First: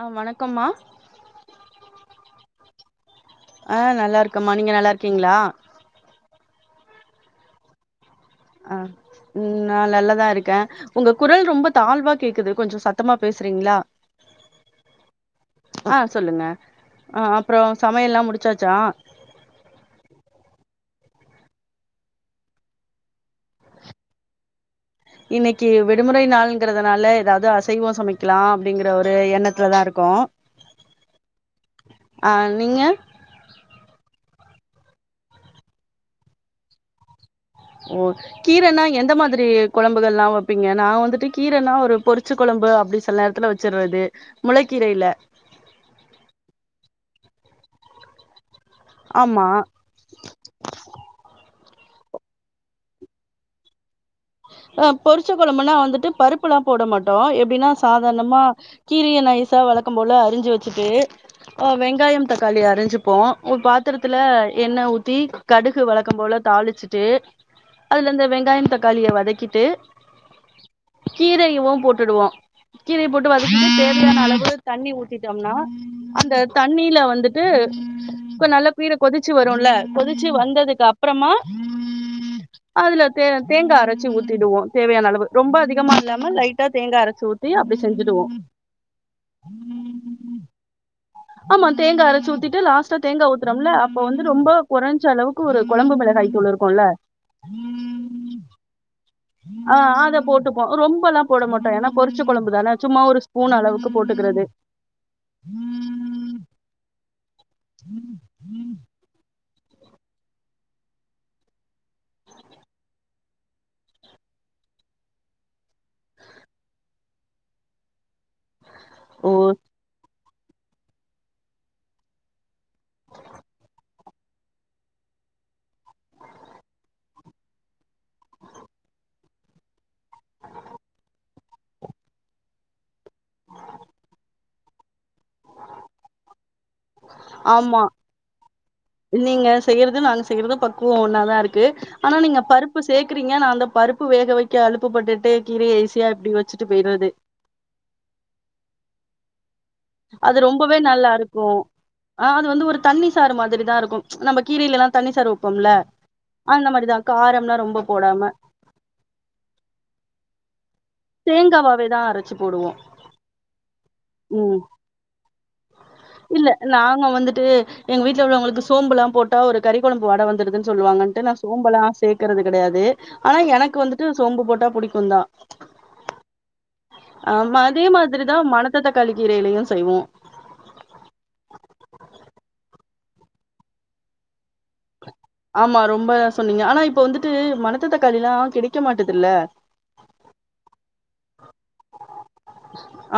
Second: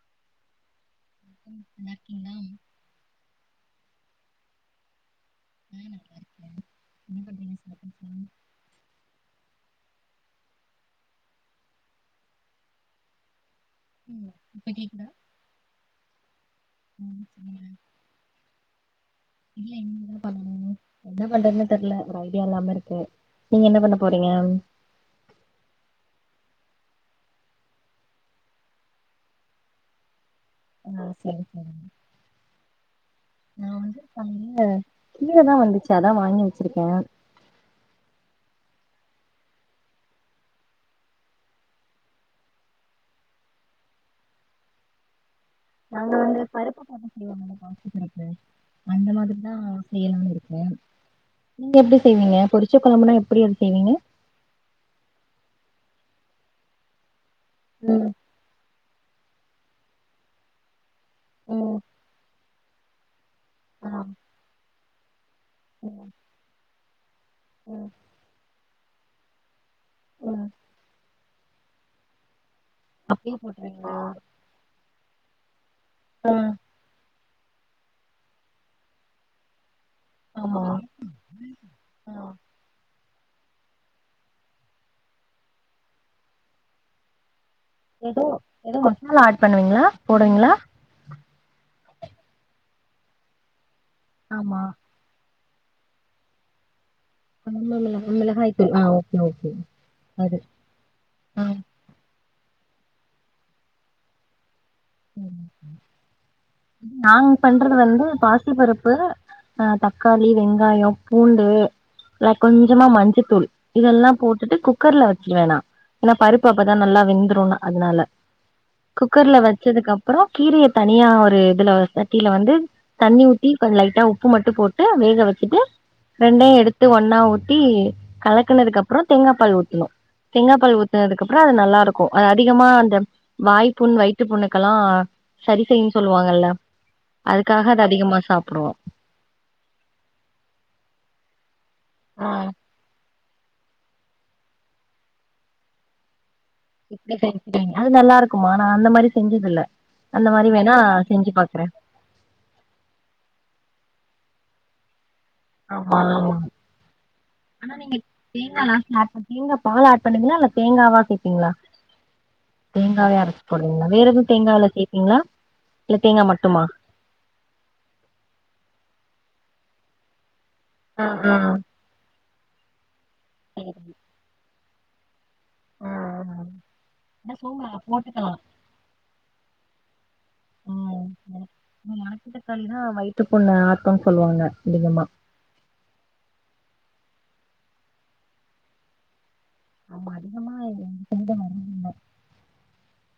ஆஹ் வணக்கம்மா நல்லாருக்கீங்களா ஆஹ் நல்ல இருக்குமா நீங்க நல்லா இரு உம் என்ன ச [inaudible] அஹ் உம் நான் நல்லதா இருக்கே உங்க குரல் ரொம்ப தாழ்வா கேக்குது கொஞ்ச சத்தமா பேச ரிங்களா ம். இப்ப கேக்குதா? ஆஹ் சொல்லுங்க ம் ஆஹ் சொல்லுங்க. அப்பறம் சமையல் எல்லாம் முடிச்சாச்சா இல்ல இனிமேதான் பண்ணணும். என்ன பண்றதுன்னு தெரியல ஒரு ஐடியா இல்லாம இருக்கு நீங்க என்ன பண்ண போறீங்க இன்னைக்கு விடுமுறை நாளுங் கிறதுனால ஏதாவது அசைவம் சமைக்கலாம் அப்படிங்கிற ஒரு எண்ணத்துலதான் இருக்கும் ஆஹ் சேரி சேரி நீங்க நா வந்து பண்ண ஹ கீரை தான் வந்துச்சு அதா வாங்கி வச்சிருக்கே ஓ கீரைன்னா எந்த மாதிரி குழம்புகள் லாம் வைப்பீங்க நா வந்துட்டு கீரைன்னா ஒரு பொறிச்சு குழம்பு அப்டி சில நேரத்துல வச்சருறது முளைக்கீரையில நாங்க வந்து பருப்பை பட்ட செய்வோங்க பாசி பருப்பு அந்த ஆமா மாதிரிதான் செய்யலாம்னு இருக்கே நீங்க எப்படி செய்வீங்க பொரிச்ச குழம்புனா எப்படி அத செய்வீங்க ஆ பொரிச்ச கொழம்புன்னா வந்துட்டு பருப்பல்லா போட மாட்டோ எப் டினா ம் சாதாரணமா கீரைய நைஸா வழக்கம் போல அரிஞ்சு வச்சிட்டு ஆ ம் வெங்காயம் தக் காளி அரிஞ்சுப்போ ஒரு ஆ பாத்தரத்துல எண்ண ஊத் தி கடுகு ம் வழக்கம் போல தாளிச்சு ட்டு ம் அதுல இந்த வெங்காயம் தக் காளிய வதக் கிட்டு ம் கீரையவு போட்டுடுவோ கீரைய போட்டு அப்டியே வதக்கிட்டு போட்ருவீங்களா? தேவையான அளவு தண்ணி ஊத் திட்டோம்னா ஆ அந்த தண்ணீல வந்து ட்டு இப்ப நல்லா கீர கொதிச்சு வருல்ல கொதிச்சு ஆமா. வந்ததுக்கு அப்றமா ஆ அதுல தே தேங்கா அரச் சு ஊத்திடுவோ தேவையான அளவு ரொம்ப அதிகமா இல்லாம லைட்டா தேங்கா அரச்சு ஊத் ஏதோ ஏதோ மசாலா ஆட் பண்ணுவீங்களா போடுவீங்களா ஆமா தேங்கா அரச்சு ஊத்திட்டு லாஸ்டா தேங்கா ஊத்துறோல்ல அ ப்போ வந்து ரொம்போ ஆமா கொறைஞ்ச அளவு க்கு ஒரு கொழம்பு மிளகாய்த்தூள் இருக்குல்ல கொழம்பு மிள மிளகாய்த்தூள் ஆ ஓ ஆ அத போட்டுப்போ அ ரொம்பல்லா போட மாட்டோ ஏன்னா கொதிச்ச கொழம்புதான சும்மா ஒரு ஸ்பூன் அளவுக்கு போட்டுக்குறது [inaudible] நாங்க பண் றது வந்து பாசி பருப்பு ஆ தக்காளி வெங்காயோ பூண்டு அ கொஞ்சமா மஞ்சத்தூள் இதெல்லா போட்டுட்டு குக்கர்ல வச்சுருவே நா ஏன்னா பருப்பு அப்பதா நல்லா வெந்துருன்னு அதனால ஓ குக்கர்ல வ அப்றோ கீரைய தனியா ஒரு இதுல சட்டியில வந்து தண்ணி ஊத்தி கொஞ்ச லைட்டா உப்பு மட்டு போட்டு வேக வச்சுட்டு ரெண்டையு எடுத்து ஒன்னா ஊத்தி கலக்குனதுக்கப்றோ தேங்காப் பால் ஊத்தணு தேங்காப் பால் ஊத்துனதுக்கப்றோ அது நல்லா இருக்கு அது அதிகமா அந்த வாய்ப்புண் வயி னுக்கலா சரி செய்யுன் சொல்லுவாங்கல்ல அதுக்காக ஆமா அது அதிகமா சாப்பிடுவோ நீங்க செய்யறது நாங்க செய்யறது பக்குவொ ஒன்னாதா இருக் க்கு ஆனா ஆ நீங்க பருப்பு சேக் க்கிரிங்க நா அந்த பருப்பு வேக வக்க அலுப்பு பட்டுட்டு கீரைய ஈசியா இப்டி வ எப்டி செஞ்சீங்க அது நல்லா இருக்குமா நா அந்த மாரி செஞ்சதில்ல அது ரொம்பவே நல்லாருக்கு ஆ அது வந்து ஒரு தண்ணி சாறு மாதிரி தா இருக்கு நம்ம கீரைலலா தண்ணீ சாறுவப் ஆமா ஆனா ரொம்ப நீங்க போடாம தேங்கா லாஸ்ட்ல ஆட் பண் தேங்கா பால் ஆட் பண்ணிங்ளா இல்ல தேங்காவா சே த்திங்ளா தேங்காவாவே தா அரைச்சு போடுவோ தேங்காவே அரச்சு போடுவிங்ளா வேற எது ம் தேங்கால சேப்பிங்ளா இல்ல நாங்க வந்துட்டு எங்க வீட்ல உள்ளவுங்களுக்கு சோம்புலா போட் டா ஒரு கறி கொழம்பு வாட வந்துர்துன் ஆ சொல்லுவாங்கன்ட்டு நா ஆ சோம்பலா சே க்கிறது கெடயாது ஆனா ஆ எனக்கு வந்துட்டு சோம்பு போட்டா புடிக்குந்தா ஆ ஆ ஆமா சோம்பு அதே போட்டுக்கலா மாதிரிதா மணத்த தக்காளி கீரைலயு செய்வோ ம் மணத்தக்காளி தா வயிற்றுப்புண்ண ஆத்துன் சொல்வாங்க அதிகமா ஆமா ரொம்ப சொன்னீங்க ஆனா இப்ப வந்துட்டு மணத்த தக்காளில்லா கிடைக்க மாட்டுதுல்ல ஆமா அதிகமா [unintelligible] வர்றதில்ல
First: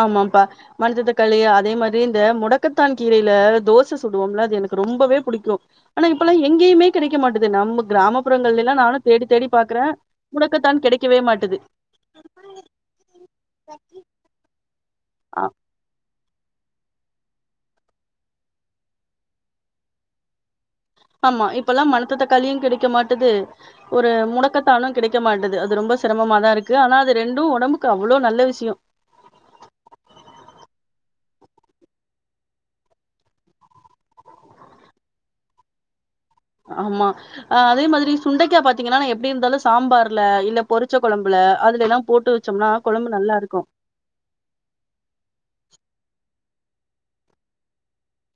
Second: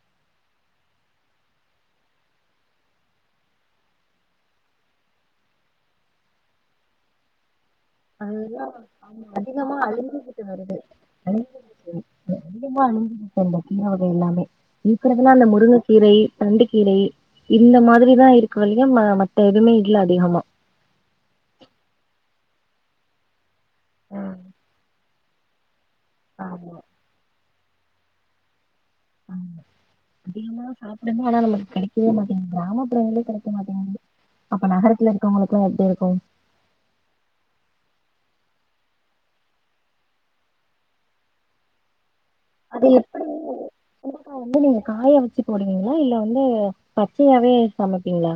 ஆமாப்பா மணத்த தக்காளி அதே மாரி இந்த முடக்கத்தான் கீரைல தோச சுடுவோம்ல அது எனக்கு ரொம்பவே புடிக்கு ஆனா இப்பல்லா எங்கயுமே கெடைக்க மாட்டுது நம்மக் அதல்லா‌ அதிகமா அழி்ஞ்சுக்கிட்டு வருது முடக்கத்தான் கெடைக்கவே மாட்டுது [unintelligible] அதிகமா அழிஞ்சுரு [unintelligible] அது எல்லாமே இருக்குறதுல அந்த ஆ முருங்கக்கீரை தண்டு கீரை இந்த மாதிரிதா இருக்கு வளிய ம மத்த எதுவுமே இல்ல அதிகமா ஆமா இப்பல்லா மணத்த தக்காளியு கிடைக்க மாட்டுது ஒரு ம், முடக்கத்தானு கிடைக்க மாட்டது அது ரொம்ப சிரமமா தா இருக்கு ஆமா ஆனா அது ரெண் டு ஒடம்புக்கு அவ்ளோ நல்ல விஷயொ ஆ அதிகமா சாப்டுங்க ஆனா நமக்கு கெடைக்கவே மாட்டீங்கிது கிராமப்புறங்கள்ளே கெடைக்க மாட்டீங்கிது அப்ப நகரத்துல இருக்கவுங்களுக்குலா எப்டி இருக்கு ஆமா அதே மாதிரி சுண்டேக்கா பாத்தீங்கன்னா‌ நா எப்டி இருந்தாலு சாம்பார்ல இல்ல பொறிச்ச கொழம்புல அதுலெல்லா போட்டு வச் அத எப்புடி சுண்டக்கா வந்து நீங்க காய வச்சு போடுவீங்ளா இல்ல வந்து பச்சையாவே சமப்பீங்ளா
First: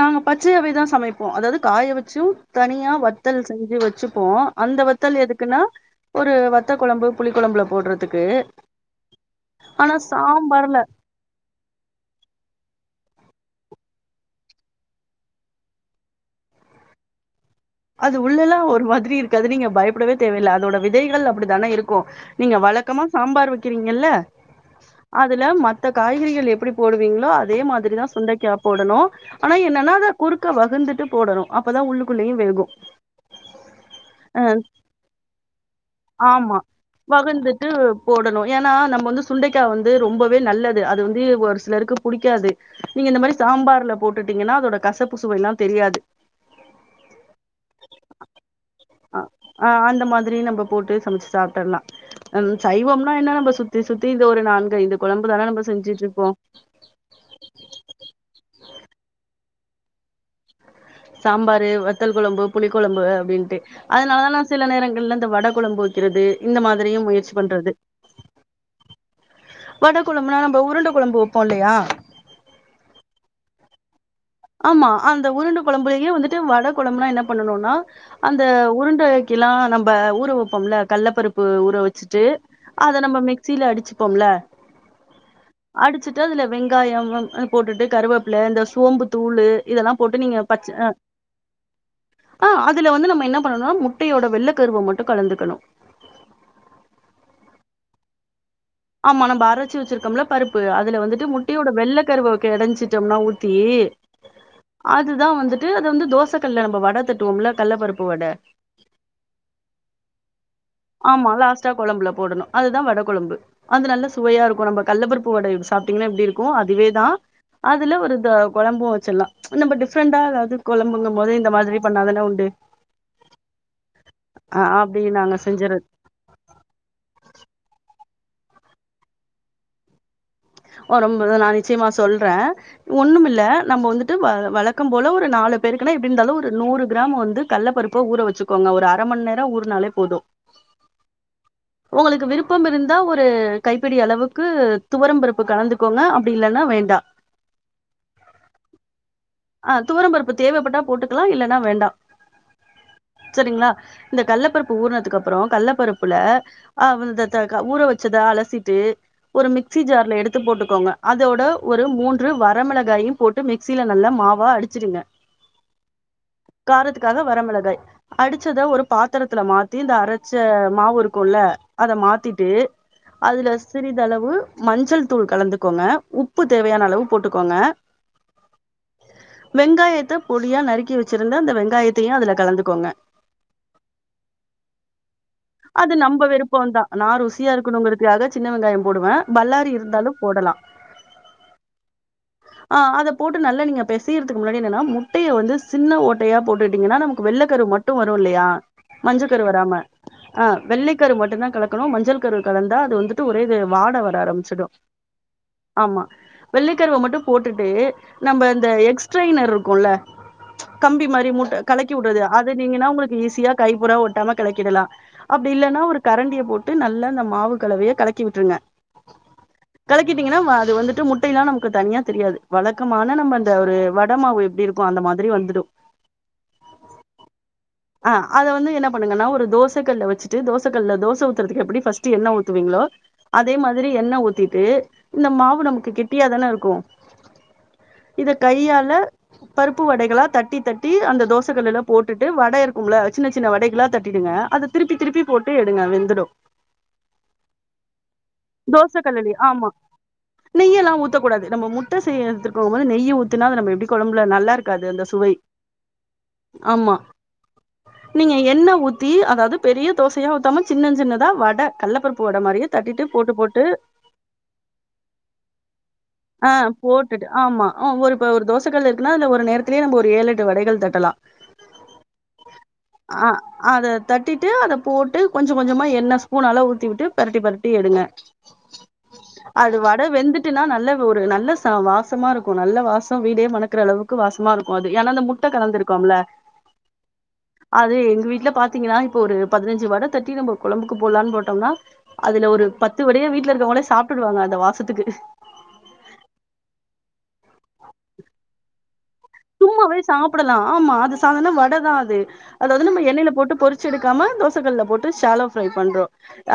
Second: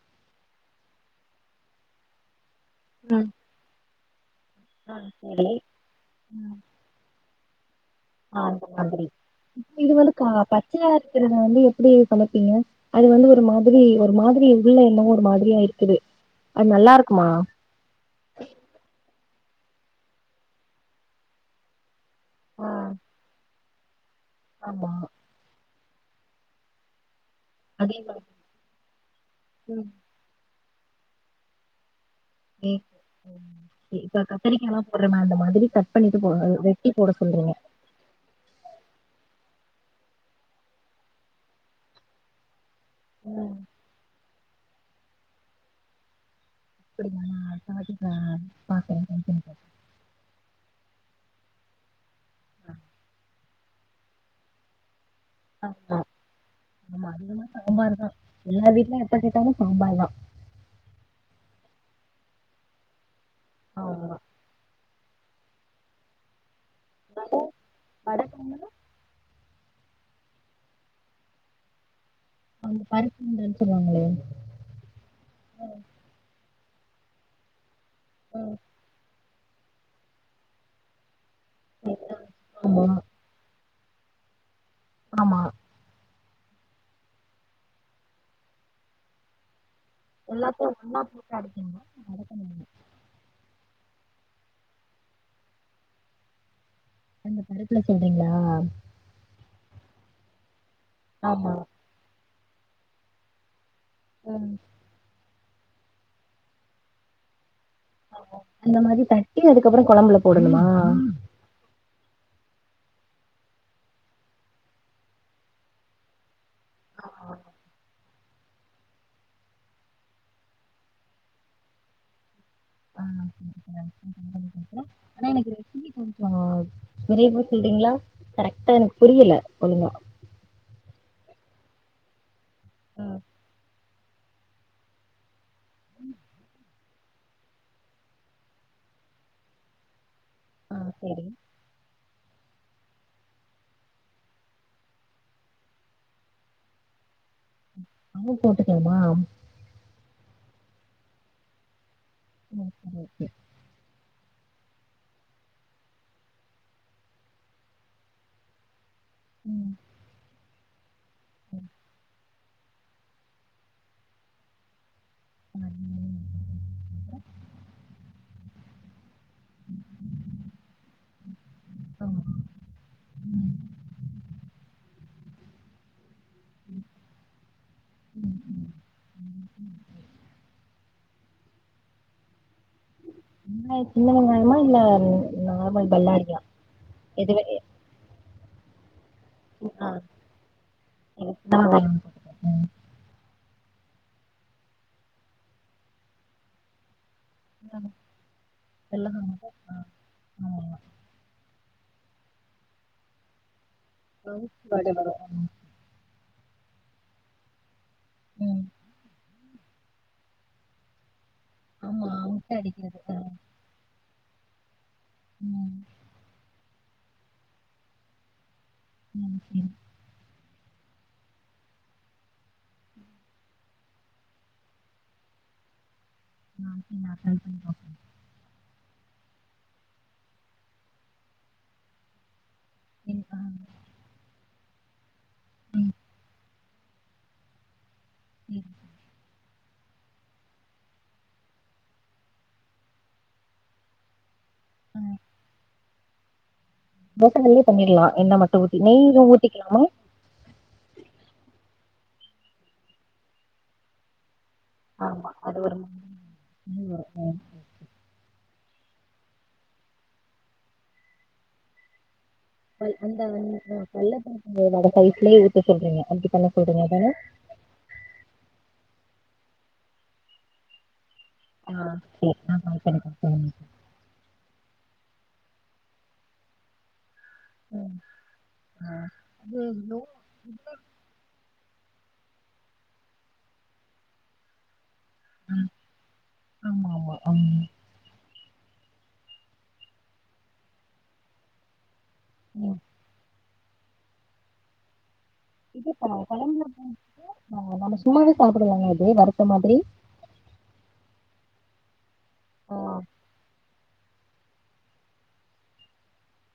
நாங்க பச்சையாவேதா சமைப்போ அதாவது காய வச்சு தனியா ம் வத்தல் செஞ்சு வச்சு ப்போ அந்த ஆ வத்தல் சரி எதுக்குன்னா ஒரு வத்த கொழம்பு புளி கொழம்புல போடுறது ஆ அந்த மாதிரி இது வந்து கா சாம்பார் பச்சையா இருக்கறத வந்து எப்டி சமப்பீங்க? அது வந்து ஒரு மாதிரி ஒரு மாதிரி உள்ள என்னவோ ஒரு மாதிரியா இருக்குது. அது நல்லா இருக்குமா? அது உள்ள எல்லா ஒரு மாதிரி இருக் கு அது நீங்க பயப்படவே தேவையில்ல அதோட விதைகள் அப்பிடிதானே இரு க்கு நீங்க ஆ வழக்கமா சாம்பார் வக் கிறீங்கல்ல ஆமா அதுல ம த்த காய்கறிகள் எப்டி போடுவீங்களோ அ தே அதே மாதிரிதா மாதிரி சுண்டைக்கா போடணு ஆனா ம் என்னன்னா அத குறுக்க வ குந்துட்டு போடணு அப்பதா உள்ளுக்குள்ளயு வே கே ம் இ இப்ப கத்திரிக்கா எல்லாம் போடுறமே அந்த மாதிரி கட் பண்ணிட்டு போ ஆமா வெட்டி போட சொல்றீங்க வகுந்துட்டு து ரொம்பவே நல்லது அது வந்து ஒரு சிலருக்கு புடிக்காது. நீங்க இந்த மாரி சாம்பார்ல போட்டுட் டீங்கன்னா அதோட கசப்பு சுவை எல்லா தெரியாது. அப்டியா சரிதா அ ஆ அந்த மாதிரி நம்ப போட்டு சமச் சாப்டோன்னா ம் சைவம்னா என்ன நம்ப சுத்தி சுத்தி இந்த ஒரு நான்கு ஐந்து கொழம்பு தான நம்ம அ ஆ செஞ்சுட்ருப்போ ஆமா அதிகமா சாம்பாருதா எல்லா வீட்லயு எப்ப கேட்டாலு சாம்பார்தா சாம்பாரு வத்தல் கொழம்பு புளிக்கொழம்பு அப்டின்னு ட்டு ஆமா அதனாலதா நா சில நேரங்கள்ல இந்த வட கொழம்பு வைக்கிறது இந்த மாதிரியு முயற்சி வடை பண்றது வடகம்னா வட கொழம்புனா நம்ப உருண்ட கொழம்பு வைப்போ இல்லயா அந்த பருப்பு உருண்டைனு சொல்வாங்களே ஆமா அந்த உருண்ட கொழம்புலயே வந்துட்டு வட கொழம்புனா என்ன பண்ணனுன்னா அந்த ம், உருண்ட க்கெல்லா நம்ப ஊற வப்போம்ல கள்ள பருப் பு ஊற சரி. ஆ, வச்சுட்டு ஆமா அத நம்ம மிக்சில அடிச் வச்சிப்போம்ல ஆமா அதுல வெங்காயம் ம் போட்டுட்டு கருவேப்பில இந்தச்சோம்பு தூளு இதெல்லா போட்டு நீங்க பச்ச எல்லாத்தையு அ ஒன்னா போட்டு அடிப்பீங்க வடகம் அ அதுல வந்து நம்ம என்ன பண்ணனு முட் முட்டையோட வெள்ள கருவ மட்டும் கலந்துக்கணும் அந்த பருப்புல சொல்றீங்களா ஆமா நம்ப அரச்சி வச்சிருக்கம்ல பருப் அதுல வந்துட்டு ஆமா முட்டையோட வெள்ள கருவ கடஞ்சிட்டம்னா ஊத்தி ம், அதுதான் வந்து து அது வந்து தோச கல்ல நம்ம வட தட்டுவோம்ல கல்லப்பருப்பு வட இந்த மாரி தட்டி அதுக்கப்றோ கொழம்புல போடணுமா இதா வட கொழம்பு அது நல்ல சுவையா இருக்கும் நம்ப கடல பருப்பு வடை சாப்பிட்டீங்கன்னா எப்டி இரு க்கும் அதுவே தா அதுல ஒரு இந்த கொழம்பும் வச்சிடலா நம்ம டிஃப்ரெண்டா ஏதாது கொழம்புங்கும் போது இந்த மாரி பண்ணாதானே உண்டு அ ஆ அப்டி ஆனா நாங்க எனக்கு செஞ்சறது [inaudible] கொஞ்சோ விரைவ சொல்றீங்களா கரெக்டா எனக்கு புரியல ஒலுங்கா வரும் போது நா நிச்சயமா சொல்றன் ஆ ஒண்ணும் இல்ல நம்ம வந்து வ வழக்கம் போல ஒரு நாலு பெருக்குனா இப்ப இந்த அளவு ஒரு நூறு கிராம் வந்து கடல பருப்பு ஊற வச்சுக்கோங்க ஒரு அரமணி நேரம் ஊருனாலே போதும் ஆ செரி உங்களுக்கு விருப்பம் இருந்தா ஒரு கைப்பிடி அளவுக்கு துவரம்பருப்பு கலந்துக்கோங்க அப்டி இல்லைன்னா வேண்டாம் அமு போட்டுக்கனுமா அ துவர பருப்பு தேவைப்பட்டா போட்டுக்கலாம் இல்லைன்னா வேண்டாம் ஓகே ஓகே இந்த கடலபருப்பு ஊறுனதுக்க அப்றோ கடல பருப்புல அவ் த த க ஊற வச்சதா அலசிட்டு ஒரு ம் மிக்சி ஜார்ல எடு த்து போட்டுக்கோங்க அதோட சரி. ஒரு மூன் று வரமிளகாயும் போட்டு மிக்சியில நல்ல மாவா அடிச்சிடுங்க ஆ, ம், காரத்துக்காக வரமிளகாய் அடிச்சத ஒரு பாத் திரத்துல மாத்தி இந்த அரச்ச மாவுருக் குல்ல அத ஆமா மாத்திட்டு அதுல ம் சிறிதளவு மஞ்சள் தூள் கலந்துக்கோங்க உ ப்பு தேவையான அளவு போட்டுக்கோங்க ம் ம் வெங்காயத்த பொடியா நறுக்கி வச்சுருந்த அந்த வெங்காயத்தையு அதுல கலந்துக்கோங்க வெங்காய சின்ன வெங்காயமா இல்ல நார்மல் அது நம்ம பல்லாரியா விருப்பம்தான் நா எதுவெ ருசியா இருக்கணுங்கிறதுக்காக சின்ன வெங்காயம் போடுவே பல்லாரி இருந்தாலும் போடலா எனக்கு சின்ன வெங்காயம் போட்டுக்கோங்க ம் ஆ அத போட் டு நல்ல நீங்கப் பெசியறதுக்கு முன்னாடி என்னனா முட்டைய வந்து சின்ன ஓட்டையா போட்டுட்டீங்கன்னா நமக் கு வெள்ளக்கரு மட்டு வருல்லயா சின்ன வெங்காயம், வெள்ளை மஞ்ச கரு வெங்காயம். வராம ஆ ஆமா. வெள்ளை கரு மட்டுந்தா கலக் கனு மஞ்சள் கரு கலந்தா அது வந்துட்டு ஒரேது வாட வர ஆரம்மிச்சிடு கவுச்சி வாட வரு ஆமா வெள்ளைக்கருவ மட்டு போட்டுட்டு நம்பந் ம் த எக்ஸ்ட்ரெயினர்ருக்குல்ல கம்பி மாரி மு ஆமா கலக்கிவுட்றது முட்ட அதுனீங்கனா அடிக்கிறது உங்களுக்கு ஆ ஈஸியா கைபூரா ஒட் டாம கலக்கிடலா அப்டி ம் இல்லன்னா ஒரு கரண்டிய போட் டு நல்லா இந்த மாவு கலவைய கலக்கி விட்ருங்க ம் சரி கலக்கிட்டீங்கன்னா வ து வந்துட்டு முட்டைல்லா நமக்கு தனியா தெரியாது வழக்கமான நம்ம ந்த ஒரு வட மாவு எப்டி இருக்கு அந்த மாதிரி வந்துடு நா அவசியொ நா ட்ரை பண்ணி பாக்குறே ஆ அத வந்து என்ன பண்ணுங்கன்னா ஒரு தோசகல்ல வச்சிட்டு தோசக்கல்ல தோசஊத்துறதுக்கு எப்புடி ஃபஸ்ட்டு எண்ண ஊ த்துவிங்ளோ பாக்குறே ஆ அதே மாதிரி எண்ண ஊத்தி ட்டு இந்த மாவு நமக்கு ம் கெட்டியா தான இருக்கு இத சரி கையால பருப்பு வடைகளா தட்டி தட்டி அந்த தோசகல்லுல போட்டுட்டு வட இருக்கும்ல சின்ன சின்ன வடைகளாக தட்டிடுங்க அத திருப்பி திருப்பி போட்டு எடுங்க வெந் துடு தோசக்கல்லுலே பண்ணிட்லா எண்ண மட்டு ஊத்தி தோசை நெய் இதுவு கல்லுலயே ஆமா ஊத்திக்கிலாமா ட்ட செய்யா [unintelligible] வந்து நெய்ய ஊத்துனா நம்ம எப்டி கொழம்புல நல்லாருக் காது அந்த சுவை ஆமா அது ஒரு மாதிரி ஆமா வரு ம் நீங்க எண்ணெ ஊத்தி அதாது பெரிய தோசையா ஊத்தாம சின்ன சின்னதா வட கல்லப்பருப் [unintelligible] அந்த அந் அ கல்லப்பருப்பு வட சைஸ்லயே ஊத்த சொல்றீங்க அப்டி ஆ பண்ண சொல்றீங்க அதான போட்டுட்டு ஆமா ஒரு இப்ப ஒரு தோசக்கல்லு இருக்குன்னா அதுல ஒரு நேரத்திலயே நம்ம ஒரு ஏழெட்டு வடைகள் தட்டலா ஆ ஆ அத தட்டிட்டு அத [unintelligible] போட்டு கொஞ்சொ கொஞ்சொமா எண்ண ஸ்பூன் அளவு ஊத்திவிட்டு பெரட்டி பெரட்டி ம் எடுங்க ஆ அது வட வெந்துட்டுனா நல்ல ஒரு நல்ல சா வா சமா இருக்கு நல்ல வாச வீடே மணக்குற அளவுக்கு வாசமா இருக்கு அ து ஏன்னா அந்த முட்ட ஆ கலந்துருக்கோம்ல ஆமா ஆமா அது எங்க வீட்ல பாத்தீங்கனா இப்ப ஒரு பதினஞ்சு வட தட்டி நம்ப கொழம்புக்கு போல்லான் போட்டொம்னா அதுல ஒரு ம் பத்து வடய வீட்ல இருக் கோங்களே சாப்ட்டுடுவாங்க அந்த வாசத்துக்கு அ நம்ம சும்மாவே சாப்புடுலாங்க அ சும்மாவே சாப்புடலா ஆமா அது சாதான வடதா அது ஆ அதாவ்து நம்ம எண்ணய்ல போட்டு பொறி ச்செடுக்காம தோசக்கல்ல போட்டு ஷாலோ ஃப்ரை பண்றோ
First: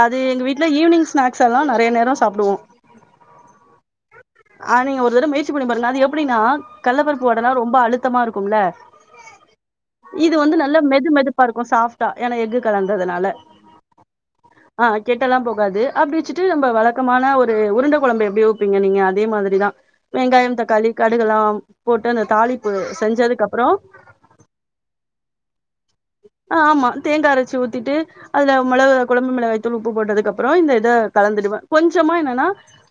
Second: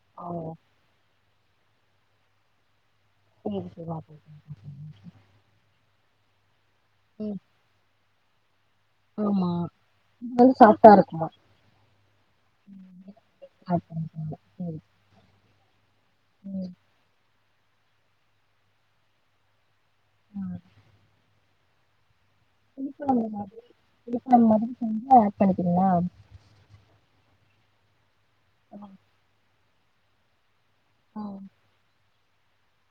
அது ஆ எங்க வீட்ல ஈவ்னிங் ஸ்னாக்ஸ் எல்லா நெறைய நேரொ சாப்டுவோ [inaudible] புடின்னா கல்ல ஓகே பருப்பு ம் ஒ ரொம்ப அழுத்தமா இருக்கும்ல ஆமா இது வந்து நல்ல மெது மெதுப்பா இருக்கு சாஃப்டா ஏனா எக்கு கலந்ததுனால ஆட் பண்ணிக்கோங்க ம் ஆ கெட்டல்லா போ காது அப்டிவச்சுட்டு நம்ப ம் வழக்கமான ஒ ரு உருண்ட கொழம்பு எப்டி வப்பீங்க நீங்க அதே மாதிரிதா ஆ வெங்காயம் தக்காளி கடுகுல்லாம் போட் டன புளிக்கொழம்பு மாரி செஞ்சு ஆட் பண்ணிட்டிங்ளா ஆ ஆமா தேங்கா அரச்சு ஊத்திட்டு அதுல மொளகு கொழம்பு மிளகாய் தூள் உப்பு போட்டதுக்குப்பறோ இந்த இத ஆ கலந்துடுவே கொஞ்சமா என்ன ன்னா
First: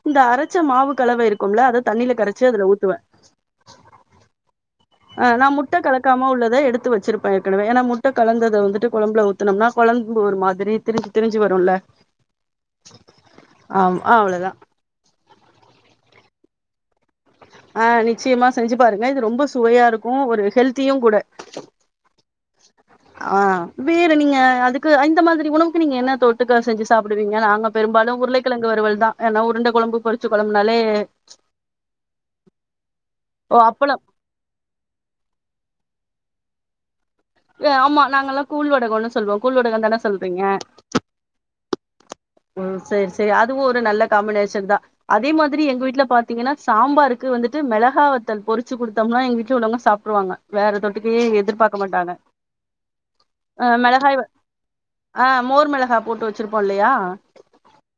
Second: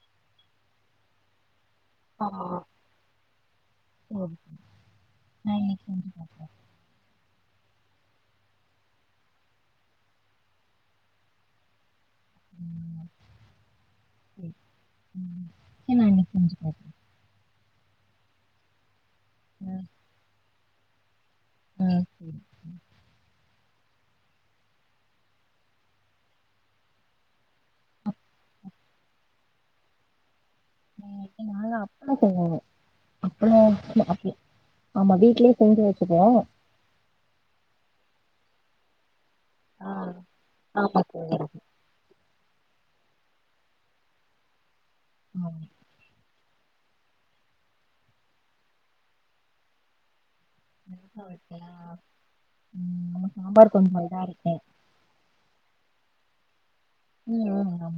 இந்த அரச்ச மாவு கலவ இருக்கும்ல அத தண்ணியில கரைச்சு ஆமா அதுல ஊத்துவே ம் ஆ நா முட்டை இன்னைக்கு செஞ்சுக்கிறேங்க கலக்காம உள்ளத எடுத்து வச்சிரு ப்ப ஏற்கனவே ஏன்னா முட்டை கலந்தத வந்துட்டு கொழம்புல ஊத்துனோம்னா கொழம்பு ஒரு மாதிரி திரிஞ்சு திரிஞ்சு வருல்ல ஆ சரி அவ்ளவுதா ம் சரி நா இன்னைக்கு செஞ்சு பாக்கறே ஆ நிச்சயமா செஞ்சு பாருங் க இது ரொம்ப பாக்குறே சுவையா இருக்கு ஒரு ஹெல்த் தியுங் கூட ஆ சேரி ம் ஆ வேற நீங்க அதுக்கு இந்த மாதிரி உணவுக்கு நீங்க என்ன தொட்டுக்க செஞ்சு சாப்புடுவீங்க நாங்க பெரும்பாலு உருளைக்கிழங்கு வறுவல்தா ஏன்னா உருண்ட கொழம்பு பொரிச்ச கொழம்புனாலே இன்னைக்கு நாங்க அப்பளோ செய்வோங்க ஓ அப்பளோ அப்பளம் அப்பளோ ஆமா வீட்லயே செஞ்சு வச்சுக்குவோ ஏ ஆமா நாங்கல்லா கூழ் வடகோன்னு சொல்வோ கூழ் ஆ வடகந்தானே சொல்றீங்க ஆமா தோழி ம் சேரி சேரி அதுவு ஒரு நல்ல காம்பினேஷன்தா அதே ஆமா மாதிரி எங்க வீட்ல பாத் தீங்கன்னா சாம்பாருக்கு வந்துட்டு மெளகா வத்தல் பொரிச்சு குடுத்தோம்னா எங்க வீட்ல உள்ளவங்க சாப்ட்ருவாங்க. வேற தொட்டுக்கயே எதிர்பாக்க வீட்லயா மாட்டாங்க ம் நம்ம ஆ சாம்பார் கொஞ்சோ மெளகாய் இதா இருக்கே ஆ மோர் மெளகா போட்டு வெச்சிருப்போ இல்லயா ம் ம் ஆமா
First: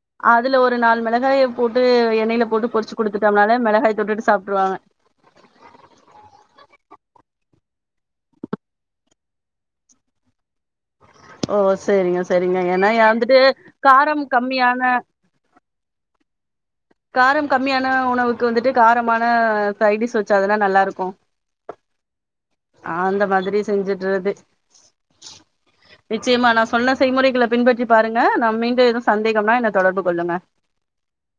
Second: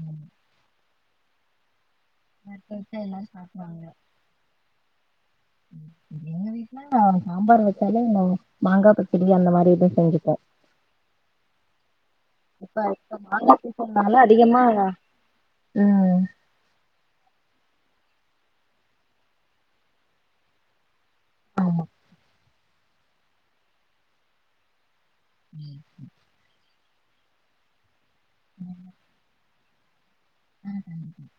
காய போட் டு எண்ணெயில போட்டு பொரிச்சு குடுத்துட்டோம்னாலே மெளகாய தொட்டுட்டு சாப்ட்ருவாங்க. ம் எ எங்க வீட்ல சாம்பார் வச்சாலே நா மாங்கா பச்சடி அந்த மாரிதா செஞ்சுப்பே ஓ சேரிங்க சேரிங்க ஏன்னா ஏன் இப்ப வந்துட்டு மாங்கா சீசன்னால காரம் அதிகமா கம்மியான ம் காரம் கம்மியான உணவுக்கு வந்துட்டு காரமான சைட் டிஷ் வச்சாதான நல்லா இருக்கு ஆ அந்த மாதிரி செஞ்சுட்றது. நிச்சயமா நா சொன்ன செய்முறைகள பின்பற்றி பாருங்க நா மீண்டு எதும் சந்தேகம்னா என்ன தொடர்பு கொள்ளுங்க உஹம்ஹ